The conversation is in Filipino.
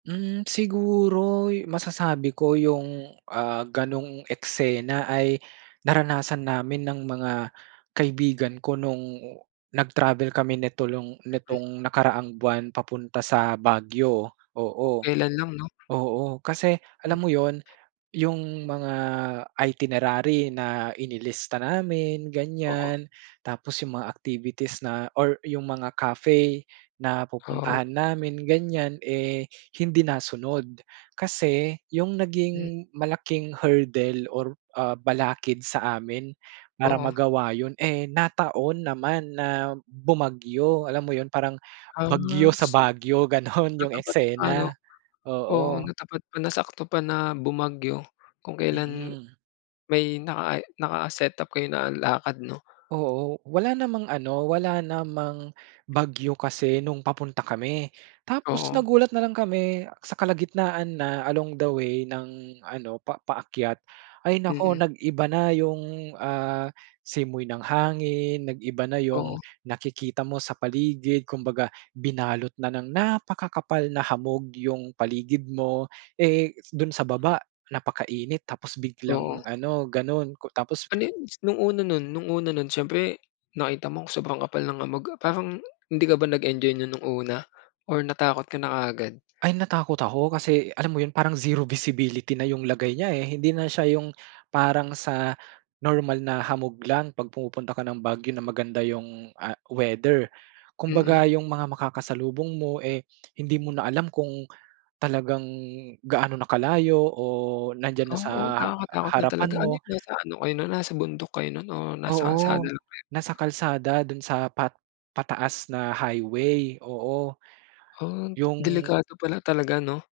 Hmm, siguro 'yu masasabi ko 'yung, ah, gano'ng eksena ay naranasan namin ng mga kaibigan ko no'ng nag-travel kami nito long Mm. nitong nakaraang buwan papunta sa Baguio, Oh, oo. kelan lang 'no? Oo kasi Hmm. alam mo 'yun, 'yung mga itinerary na inilista namin Oo. ganiyan, tapos 'yung mga activities na or 'yung mga cafe na Oo. pupuntahan namin ganiyan, eh, hindi nasunod. Kasi 'yung M naging malaking hurdle or ah, balakid sa amin para Oo. magawa 'yun, eh, nataon naman na bumagyo, alam mo 'yun, parang Ah, bagyo sa see, Baguio, gano'n 'yung natapat pa eksena. 'no? Oo, Oo. natapat pa, nasakto pa na bumagyo kung kelan Mm. may naka i naka-setup kayo na lakad 'no? Oo. Wala namang ano, wala namang bagyo kasi no'ng papunta kami tapos Oo. nagulat na lang kami sa kalagitnaan na along the way ng ano pa paakyat ay naku Mm. nag-iba na 'yung, ah, simoy ng hangin, nag-iba na 'yung Oo. nakikita mo sa paligid, kumbaga binalot na ng napakakapal na hamog 'yung paligid mo, eh, s do'n sa baba napakainit tapos biglang Oo. ano, gano'n ku tapos Ano 'yun s no'ng una no'n no'ng una no'n, siyempre nakita mong sobrang kapal ng hamog, ah, parang hindi ka ba nag-enjoy no'n no'ng una or natakot ka na kaagad? Ay, natakot ako kasi alam mo 'yun, parang zero visibility na 'yung lagay niya, eh, hindi na siya 'yung parang sa normal na hamog lang 'pag pumupunta ka ng Baguio na maganda 'yung, ah, weather. Kumbaga Mm. 'yung mga makakasalubong mo, eh, hindi mo na alam kung talagang gaano na kalayo o nandiyan na sa Oo, ha nakakatakot na harapan talaga. Ano mo. 'yun nasa ano kayo no'n nasa bundok kayo no'n or nasa Oo, kalsada lang kayo? nasa kalsada do'n sa pat pataas na highway. Oo Oh, d yung delikado pala talaga 'no?